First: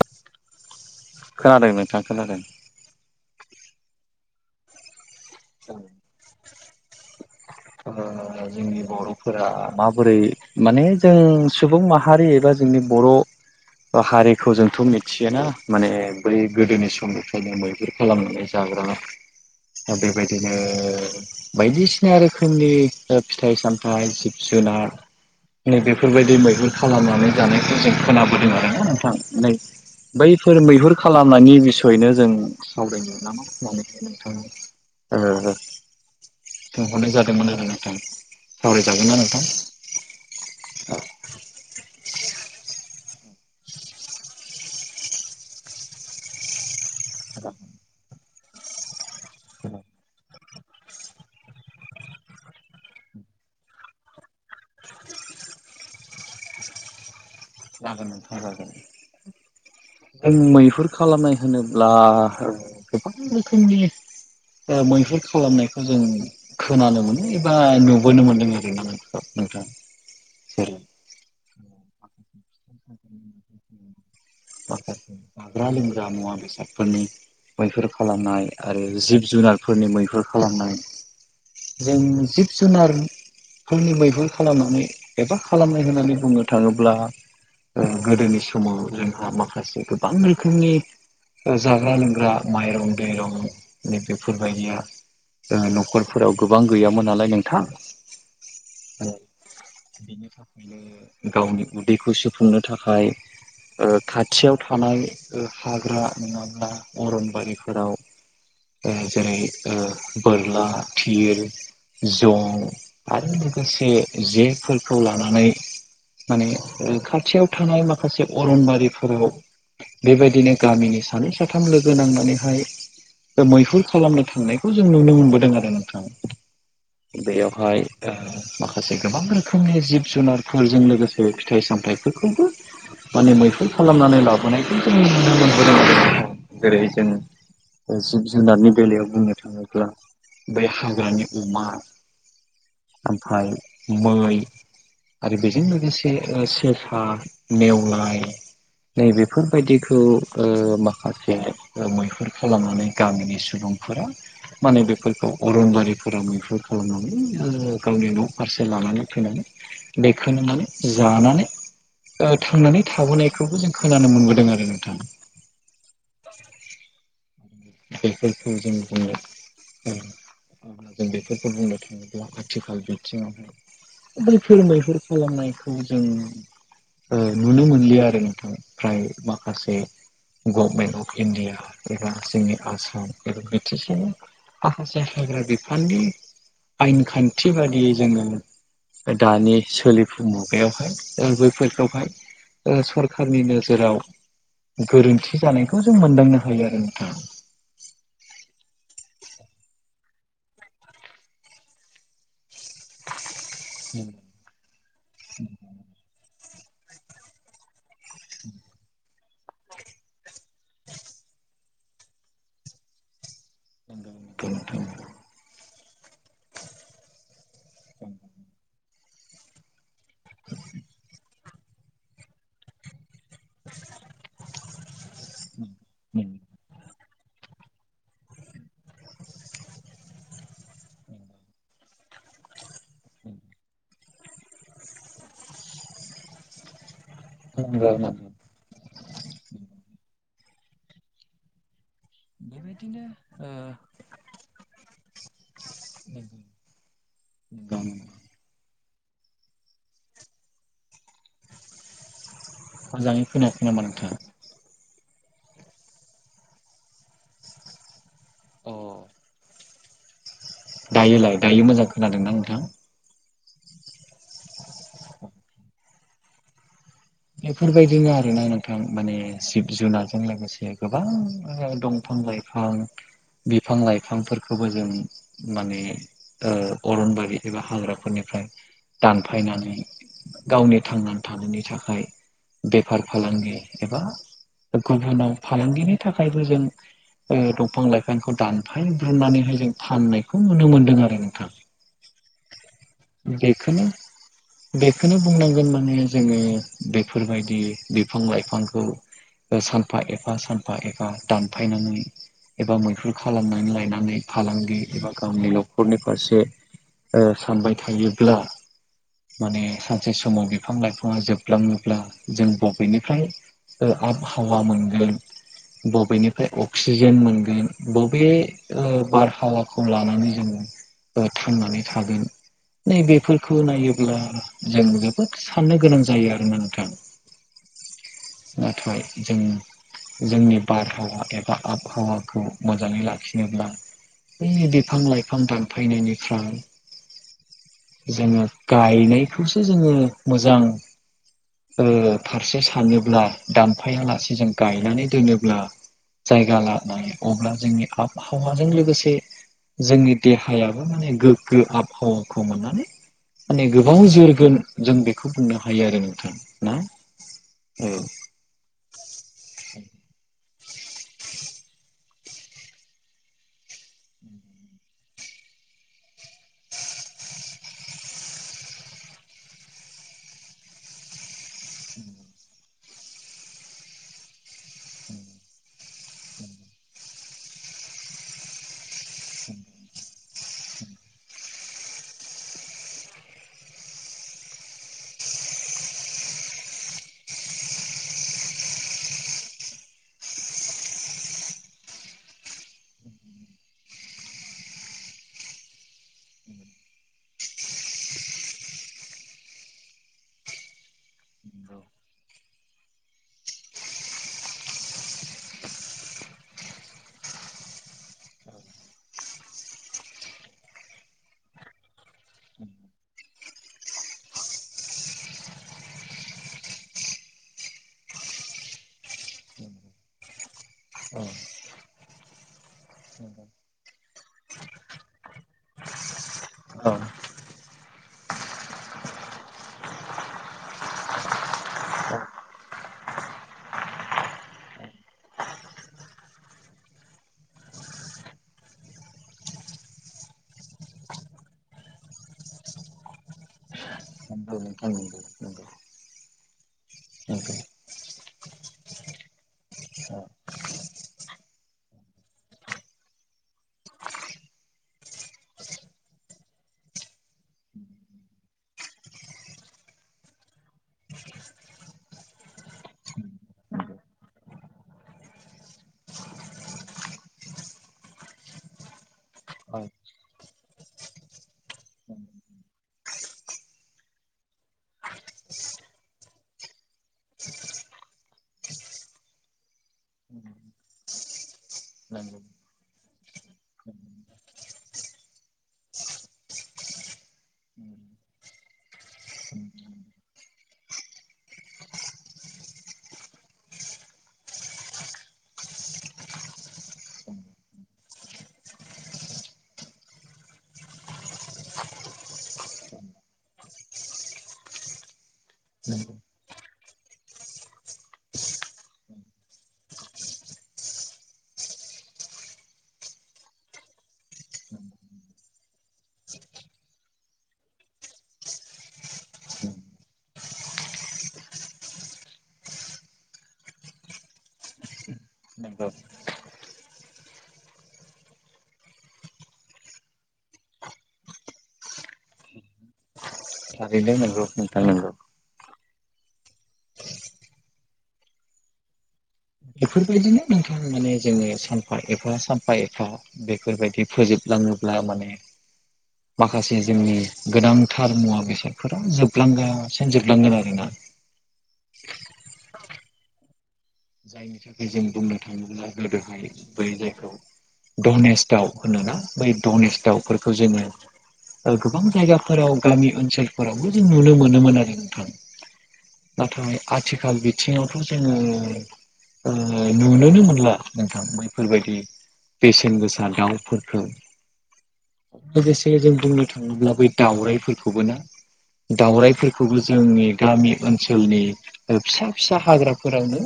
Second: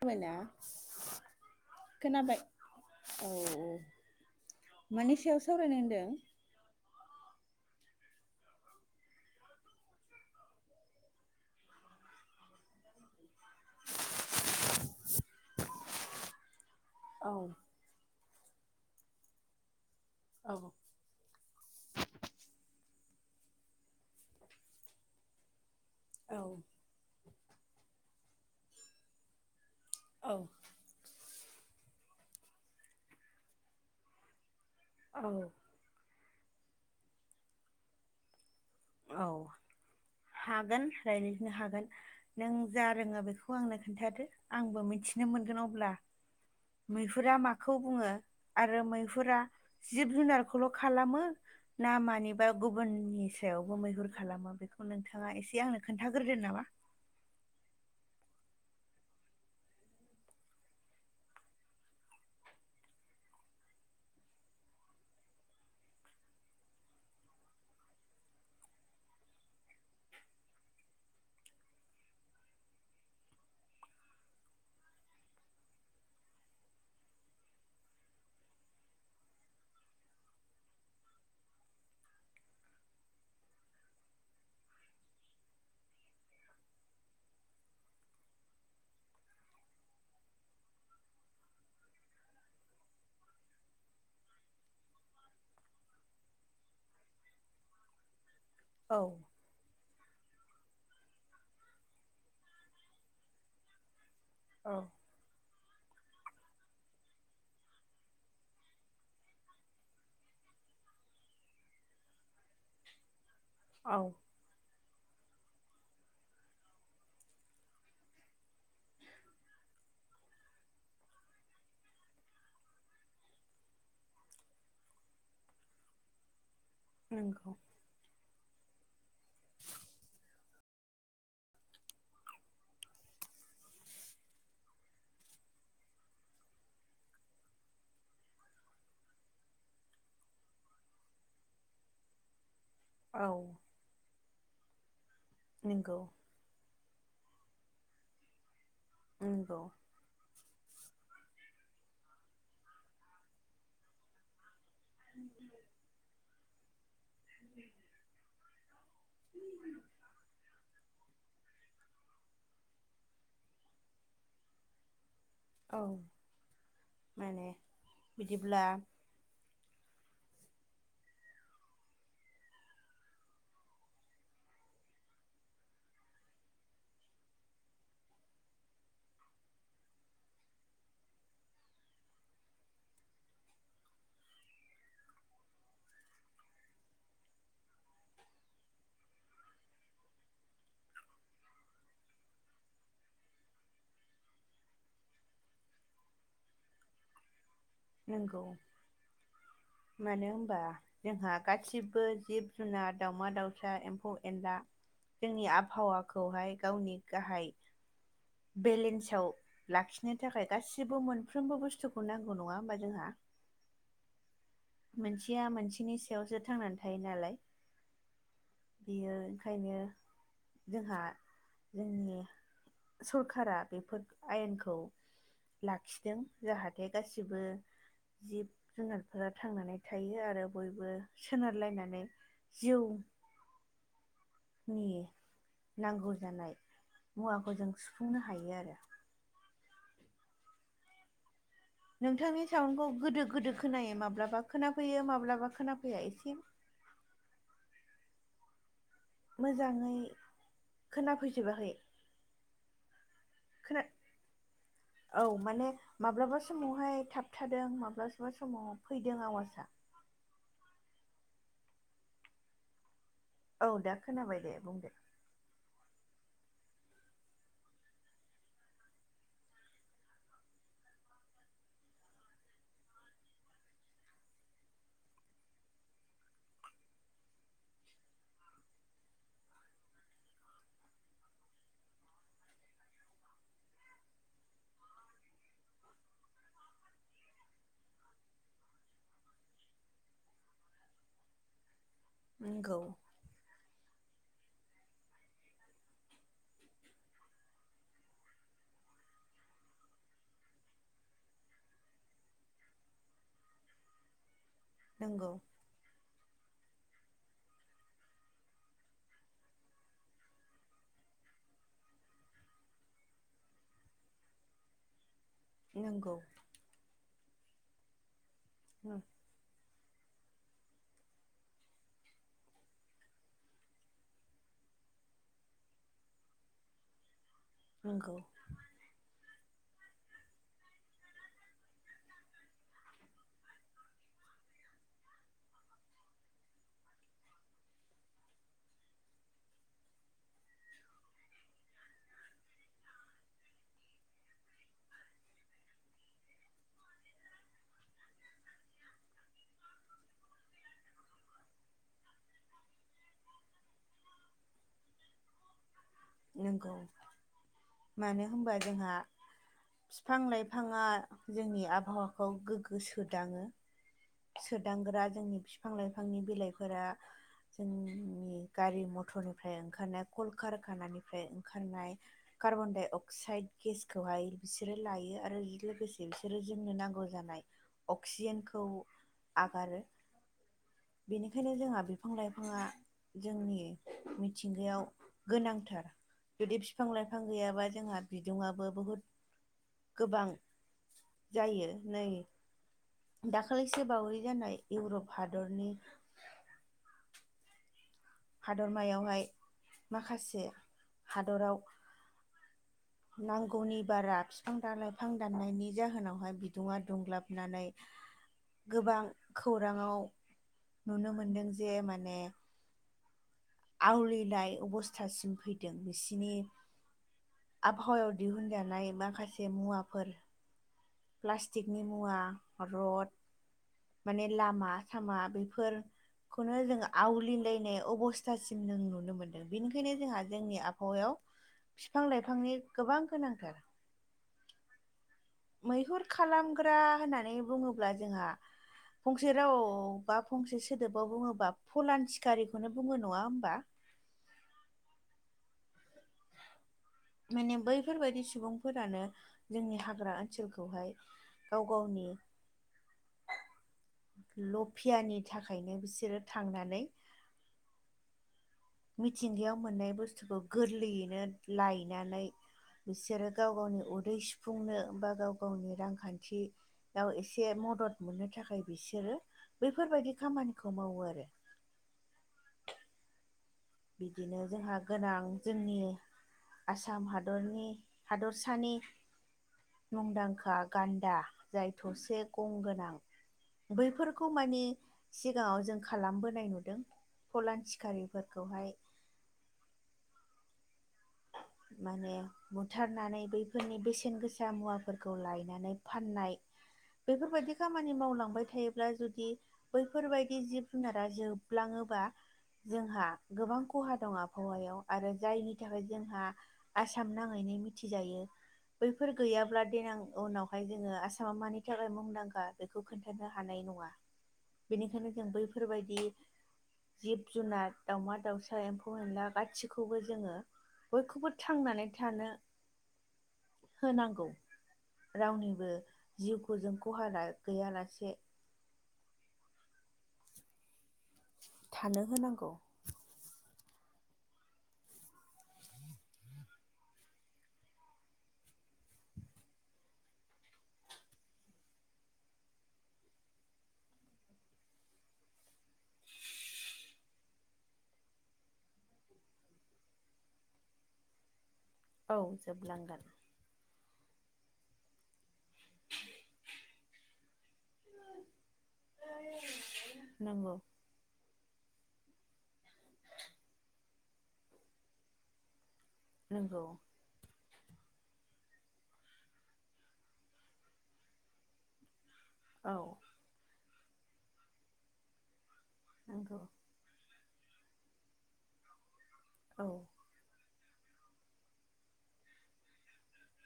खोनाबायना खोनादों नोंथां खोनादों औ-औ मानि सायाव सावरायनो होनदों ओ जोंनि बर'फोरा माबोरै माने जों सुबुं माहारि एबा जोंनि बर' हारिखौ जोंथ' मिथियो ना माने बै गोदोनि सु औ गोदोनिफ्रायनो मैहुर खालामनानै जाग्रा दा बेबायदिनो औ बायदिसिना रोखोमनि फिथाइ सामथाइ जिब जुनार नै बेफोरबायदि औ मैहुर खालामनानै जानायखौ जों खोनाबोदों आरोना नोंथां नै औ बैफोर मैहुर खालामनायनि बिसयैनो जों सावरायनो नामा नोंथां आङो औ सोंहरनाय जादोंमोन आरो नोंथां सावरायजागोनना औ नोंथां हागोन रायलायनो हागोन नों जा रोङो बेखौ आंनो खोन्थादो आंबो मिथिनो मोनगोन अब्ला मैहुरा माखौ बुङो आरो मैहुरा जिब जुनारखौल' खालामो ना मानिबा गुबुननि सायावबो मैहुर खालामो बेखौ नोंथाङा एसे आंनो खोन्थाग्रोदो नामा जागोन नोंथां जागोन जों मैहुर खालामनाय होनोब्ला गोबां रोखोमनि जा मैहुर खालामनायखौ जों खोनानो मोनो एबा नुबोनो मोन्दों आरो ना नों नोंथाङा जेरै [inaudible] औ माखासे जाग्रा लोंग्रा मुवा बेसादफोरनि मैहुर खालामनाय आरो जिब जुनारफोरनि मैहुर खालामनाय जों जिब जुनार फोरनि मैहुर खालामनानै एबा खालामनाय होननानै बुंनो थाङोब्ला ओ गोदोनि समाव जोंहा माखासे गोबां रोखोमनि जाग्रा लोंग्रा माइरं दैरं नै बेफोरबायदिया न'खरफोराव गोबां गैयामोन नालाय नोंथां औ बिनि थाखायनो गावनि उदैखौ सोफुंनो थाखाय ओ खाथियाव औ थानाय हाग्रा नङाब्ला अरनबारिफोराव ओ जेरै ओ बोरला थिर जं आरो माखासे औ जेफोरखौ लानानै माने खाथियाव थानाय माखासे अरनबारिफोराव बेबायदिनो गामिनि सानै साथाम लोगो नांनानैहाय मैहुर खालामनो थांनायखौ जों नुनो मोनबोदों आरो नोंथां नंगौ बेयावहाय माखासे गोबां रोखोमनि जिब जुनार फोरजों लोगोसे फिथाइ सामथाइफोरखौबो माने मैहुन खालामनानै लाबोनायखौ जों नुनो मोनबो जेरै जों जिब जुनारनि बेलायाव बुंनो थाङोब्ला बै हाग्रानि अमा [inaudible] औ ओमफाय मै आरो बेजों नंगौ लोगोसे सेसा नेव नै नंगौ बेफोरबायदिखौ ओ माखासे मैहुर खालामनानै गामिनि सुबुंफोरा माने बेफोरखौ अरनबारिफोराव बेफोर खालामनानै गावनि न' फारसे लानानै फैनानै बेखोनो माने जानानै ओ थांनानै थाबोनायखौबो जों खोनानो मोनबोदों आरो नोंथां औ माने बेफोरखौ बिदिब्ला जों जों बेफोरखौ बुंनो थाङोब्ला आथिखाल बिथिङावहाय बैफोर मैहुर खालामनायखौ जों ओ नुनो मोनलिया आरो नोंथां फ्राय माखासे गभमेन्ट अफ इन्डिया ऐसा जोंनि आसाम बिथिसिनि माखासे हाग्रा बिफाननि आयेन खान्थि बादियै जोङो दानि सोलिफु मुगायावहाय बैफोरखौहाय ओ सरखारनि नोजोराव गोरोन्थि जानायखौ जों मोनदांनो हायो आरो नोंथां नंगौ मानो होनबा जोंहा गासिबो जिब जुुनार दाउमा दाउसा एम्फौ एनला जोंनि आबहावाखौहाय गावनि गाहाय बेलेन्साव लाखिनो थाखाय गासिबो मोनफ्रोमबो बुस्थुखौ नांगौ नङा होमबा जोंहा नंगौ नोंथां मोनसेया मोनसेनि सायावसो थांनानै थायो नालाय [unintelligible] बेयो ओंखायनो जोंहा जोंनि स सरखारा बेफोर आयेनखौ लाखिदों जाहाथे गासिबो जिब जुनारफोरा थांनानै थायो आरो बयबो सोनारलायनानै जिउ नि नांगौ जानाय मुवाखौ जों सुफुंनो हायो आरो नोंथांनि साउन्डखौ बेबायदिनो गोदो ओ गोदो खोनायो माब्लाबा खोनाफैयो माब्लाबा खोनाफैया एसे [unintelligible] मोजाङै खोनाफैजोबाखै मोजाङै खोनायाखै नामा खोना नोंथा औ माने माब्लाबा समावहाय थाबथादों माब्लाबा समाव फैदों आवाजआ। दायोलाय दायो मोजां खोनादों ना नोंथां? औ दा खोनाबाय दे बुंदो। बेफोरबादिनो आरोना नोंथां माने जिब-जुनारजों लोगोसे गोबां दंफां-लाइफां ओं बिफां बिफां-लाइफांफोरखौबो जों माने अरनबारि एबा हाग्राफोरनिफ्राय दानफायनानै गावनि थांनानै थानायनि थाखाय ओ बेफार फालांगि एबा गुबुनाव फालांगिनि थाखायबो जों ओ दंफां लाइफांखौ दानफायब्रुनानैहाय जों फाननायखौ नुनो मोन्दों आरो नोंथां [unintelligible] नोंगौ। बेखौनो बेखौनो बुंनांगोन माने जोङो बेफोरबादि बिफां-लाइफांखौ सानफा एफा सानफा एफा दानफायनानै एबा मैहुर खालामनानै लायनानै फालांगि एबा नंगौ गावनि गाव ओ नखरनि फारसे सानबाय थायोब्ला माने सानसे समाव बिफां लाइफाङा जोब ओ बुंलाङोब्ला जों बबेनिफ्राय आबहावा मोनगोन। ओ नंगौ बबेनिफ्राय अक्सिजेन मोनगोन बबे बारहावा खौ लानानै जों थांनानै थागोन। नै बेफोरखौ नायोब्ला जों जोबोद साननो गोनां जायो आरो। ना नंगौ नोंथां। नोंगौ। नाथाय जों जोंनि बारहावा एबा आबहावाखौ मोजाङै लाखिनोब्ला ओ बै बिफां लाइफां दानफायनायनिफ्राय जोङो गायनायखौसो जोङो मोजां ओ फारसे सानोब्ला दानफायालासे जों गायनानै दोनोब्ला जायगा लानानै अब्ला जोंनि आबहावाजों लोगोसे जोंनि देहायाबो माने गोग्गो आबहावाखौ मोननानै माने गोबां जोरगोन जों बेखौ बुंनो हायो आरो नों नंगौ मानो होनबा जोंहा बिफां-लाइफां बिथाङा जोंनि आबहावाखौ गोगो सोदाङो। सोदांग्रा जोंनि बिफां लाइफांनि बिलाइफोरा जोंनि गारि मथरनिफ्राय ओंखारनाय कलकारखानानिफ्राय ओंखारनाय कार्बन डाइ अक्साइड गेसखौहाय बिसोरो लायो आरो बे लोगोसे बिसोरो जोंनो नांगौ जानाय अक्सिजेनखौ आगारो बेनिखायनो जोंहा बिफां लाइफाङा ओ जोंनि मिथिंगायाव गोनांथार जुदि बिफां लाइफां गैयाबा जोंहा बिदुङाबो बुहुत गोबां जायो नै दाखालिसो बावै जानाय इउरप हादरनि हादरमायावहाय माखासे हादराव [inaudible] नांगौनि बारा बिफां दा लाइफां दाननायनि जाहोनावहाय बिदुङा दुंग्लाबनानै ओ गोबां खौराङाव नुनो मोनदों जे माने आवलिनाय अबसथासिम फैदों बिसिनि आबहावायाव दिहुनजानाय माखासे मुवाफोरा प्लास्टिकनि मुवा बा रड माने लामा सामा बेफोर खौनो जों औ आवलिलायनाय अबसथासिम जों नुनो मोनदों बेनिखायनो जोंहा जोंनि आबहावायावबो बिफां लाइफांनि गोबां गोनांथार मैहुर खालामग्रा होननानै बुङोब्ला जोंहा फंसे रावाव बा फंसे सोदोबाव बुङोबा फलान सिखारिखौनो बुङो नङा होमबा नंगौ नोंथां नंगौ [inaudible] माने बैफोरबायदि सुबुंफोरानो जोंनि हाग्रा ओनसोलखौहाय गाव गावनि लफियानि थाखायनो बिसोरो थांनानै मिथिंगायाव मोननाय बुस्थुखौ गोरलैयैनो लायनानै बिसोरो गाव गावनि उदै सुफुंनो बा गाव गावनि रांखान्थि याव एसे मदद मोननो थाखाय बिसोरो बैफोरबायदि खामानिखौ मावो आरो बिदिनो जोंहा गोनां जोंनि आसाम हादरनि हादरसानि मुंदांखा गानदा जाय थसे गं गोनां औ नंगौ बैफोरखौ मानि सिगाङाव जों खालामबोनाय नुदों फलान सिखारिफोर फोरखौहाय [inaudible] माने बुथारनानै बैफोरनि बेसेन गोसा मुवाफोरखौ लायनानै फाननाय बेफोरबायदि खामानि मावलांबाय थायोब्ला जुदि बैफोरबायदि जिब जुनारा जोबलाङोबा जोंहा गोबां खहा दं आबहावायाव आरो जायनि थाखाय नंगौ जोंहा आसाम नाङैनो मिथिजायो बैफोर गैयाब्ला देनां उनावहाय जोङो आसामा मानि थाखाय मुंदांखा बेखौ खोन्थानो हानाय नङा बेनिखायनो जों बैफोरबायदि जिब जुनार दाउमा दाउसा एम्फौ एनला गासिखौबो जोङो बयखौबो थांनानै थानो होनांगौ रावनिबो नंगौ जिउखौ जों खहा गैयालासे थानो होनांगौ थारैनो नंगौ नोंथां नंगौ [inaudible] बेफोरबायदिनो नोंथां माने जोङो सानफा एफा सानफा एफा बेफोरबायदि फोजोबलाङोब्ला माने [inaudible] माखासे जोंनि गोनांथार मुवा बेसादफोरा जोबलांगासिनो जोबलांगोन आरोना औ जोबलांगोन बेनि थाखाय जों बुंनो थाङोब्ला गोदोहाय बै जायखौ डनेस दाउ होनोना बै डनेस नंगौ दाउफोरखौ जोङो गोबां जायगाफोराव गामि ओनसोलफोरावबो जों नुनो मोनोमोन आरो नोंथां नंगौ नाथाय आथिखाल बिथिङावथ' जोङो नुनोनो मोनला नोंथां बैफोरबायदि औ बेसेन गोसा दाउफोरखौ लोगोसे जों नंगौ बुंनो थाङोब्ला बै दावरायफोरखौबो ना औ दावरायफोरखौबो जोंनि गामि ओनसोलनि फिसा फिसा हाग्राफोरावनो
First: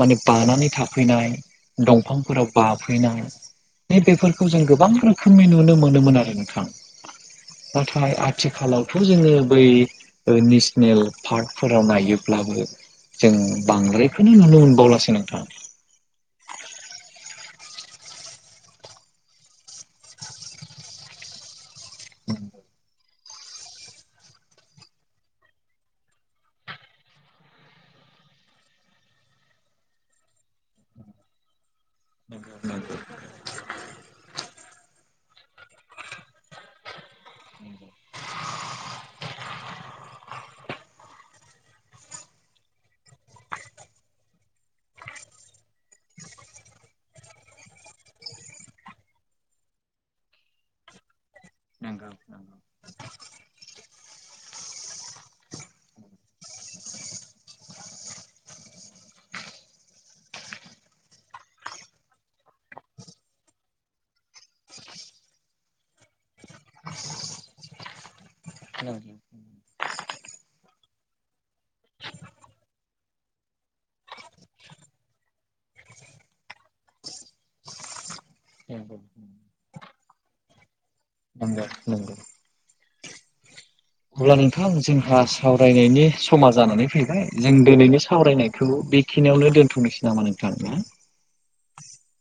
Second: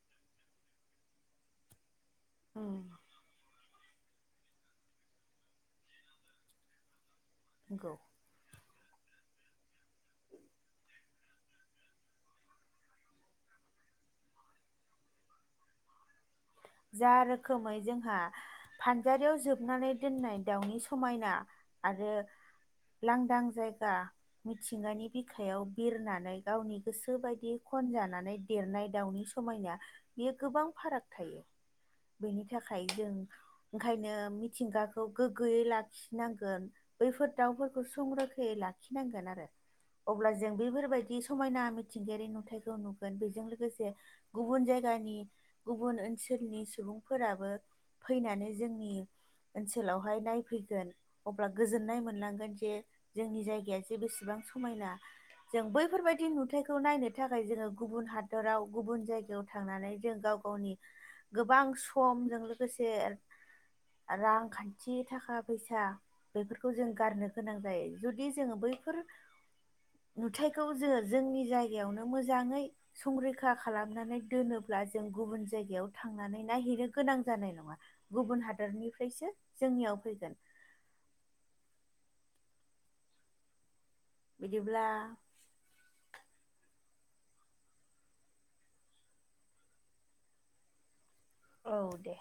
माने बानानै थाफैनाय दंफांफोराव उम बाफैनाय थिग बेफोरखौ जों गोबां रोखोमनि नुनो मोनोमोन आरो नोंथां नंगौ नाथाय आथिखालावथ' जोङो बै नेसनेल पार्कफोराव नायोब्लाबो जों बांद्रायखौनो नुनो मोनबावलासै नोंथां जा रोखोमै जोंहा फानजारियाव जोबनानै दोननाय दाउनि समायना आरो लांदां जायगा मिथिंगानि बिखायाव बिरनानै गावनि गोसो बायदि खनजानानै देरनाय दाउनि समायना बेयो गोबां फाराग थायो बेनि नंगौ थाखाय जों ओंखायनो मिथिंगाखौ गोग्गोयै लाखिनांगोन बैफोर दाउफोरखौ संरैखायै लाखिनांगोन आरो अब्ला जों बेफोरबायदि समायना मिथिंगायारि नुथायखौ नुगोन बेजों लोगोसे गुबुन जायगानि गुबुन ओनस सोलनि सुबुंफोराबो फैनानै जोंनि ओनसोलावहाय नायफैगोन अब्ला गोजोननाय मोनलांगोन जे जोंनि जायगाया जे बेसेबां समायना जों बैफोरबायदि नुथायखौ नायनो थाखाय जोङो गुबुन हादराव गुबुन जायगायाव थांनानै जों गाव गावनि गोबां समजों लोगोसे रांखान्थि थाखा फैसा बेफोरखौ जों गारनो गोनां जायो जुदि जोङो बैफोर नुथायखौ जो जोंनि जायगायावनो मोजाङै संरैखा खालामनानै दोनोब्ला जों गुबुन जायगायाव थांनानै नायहिरनो गोनां जानाय नङा गुबुन हादरनिफ्रायसो जोंनियाव फैगोन नोंगौ नोंगौ अब्ला नोंथां बिदिब्ला जोंहा सावरायनायनि समा जानानै फैबाय जों दोनैनि सावरायनायखौ बेखिनियावनो दोनथ'नोसै नामा नों थां औ दे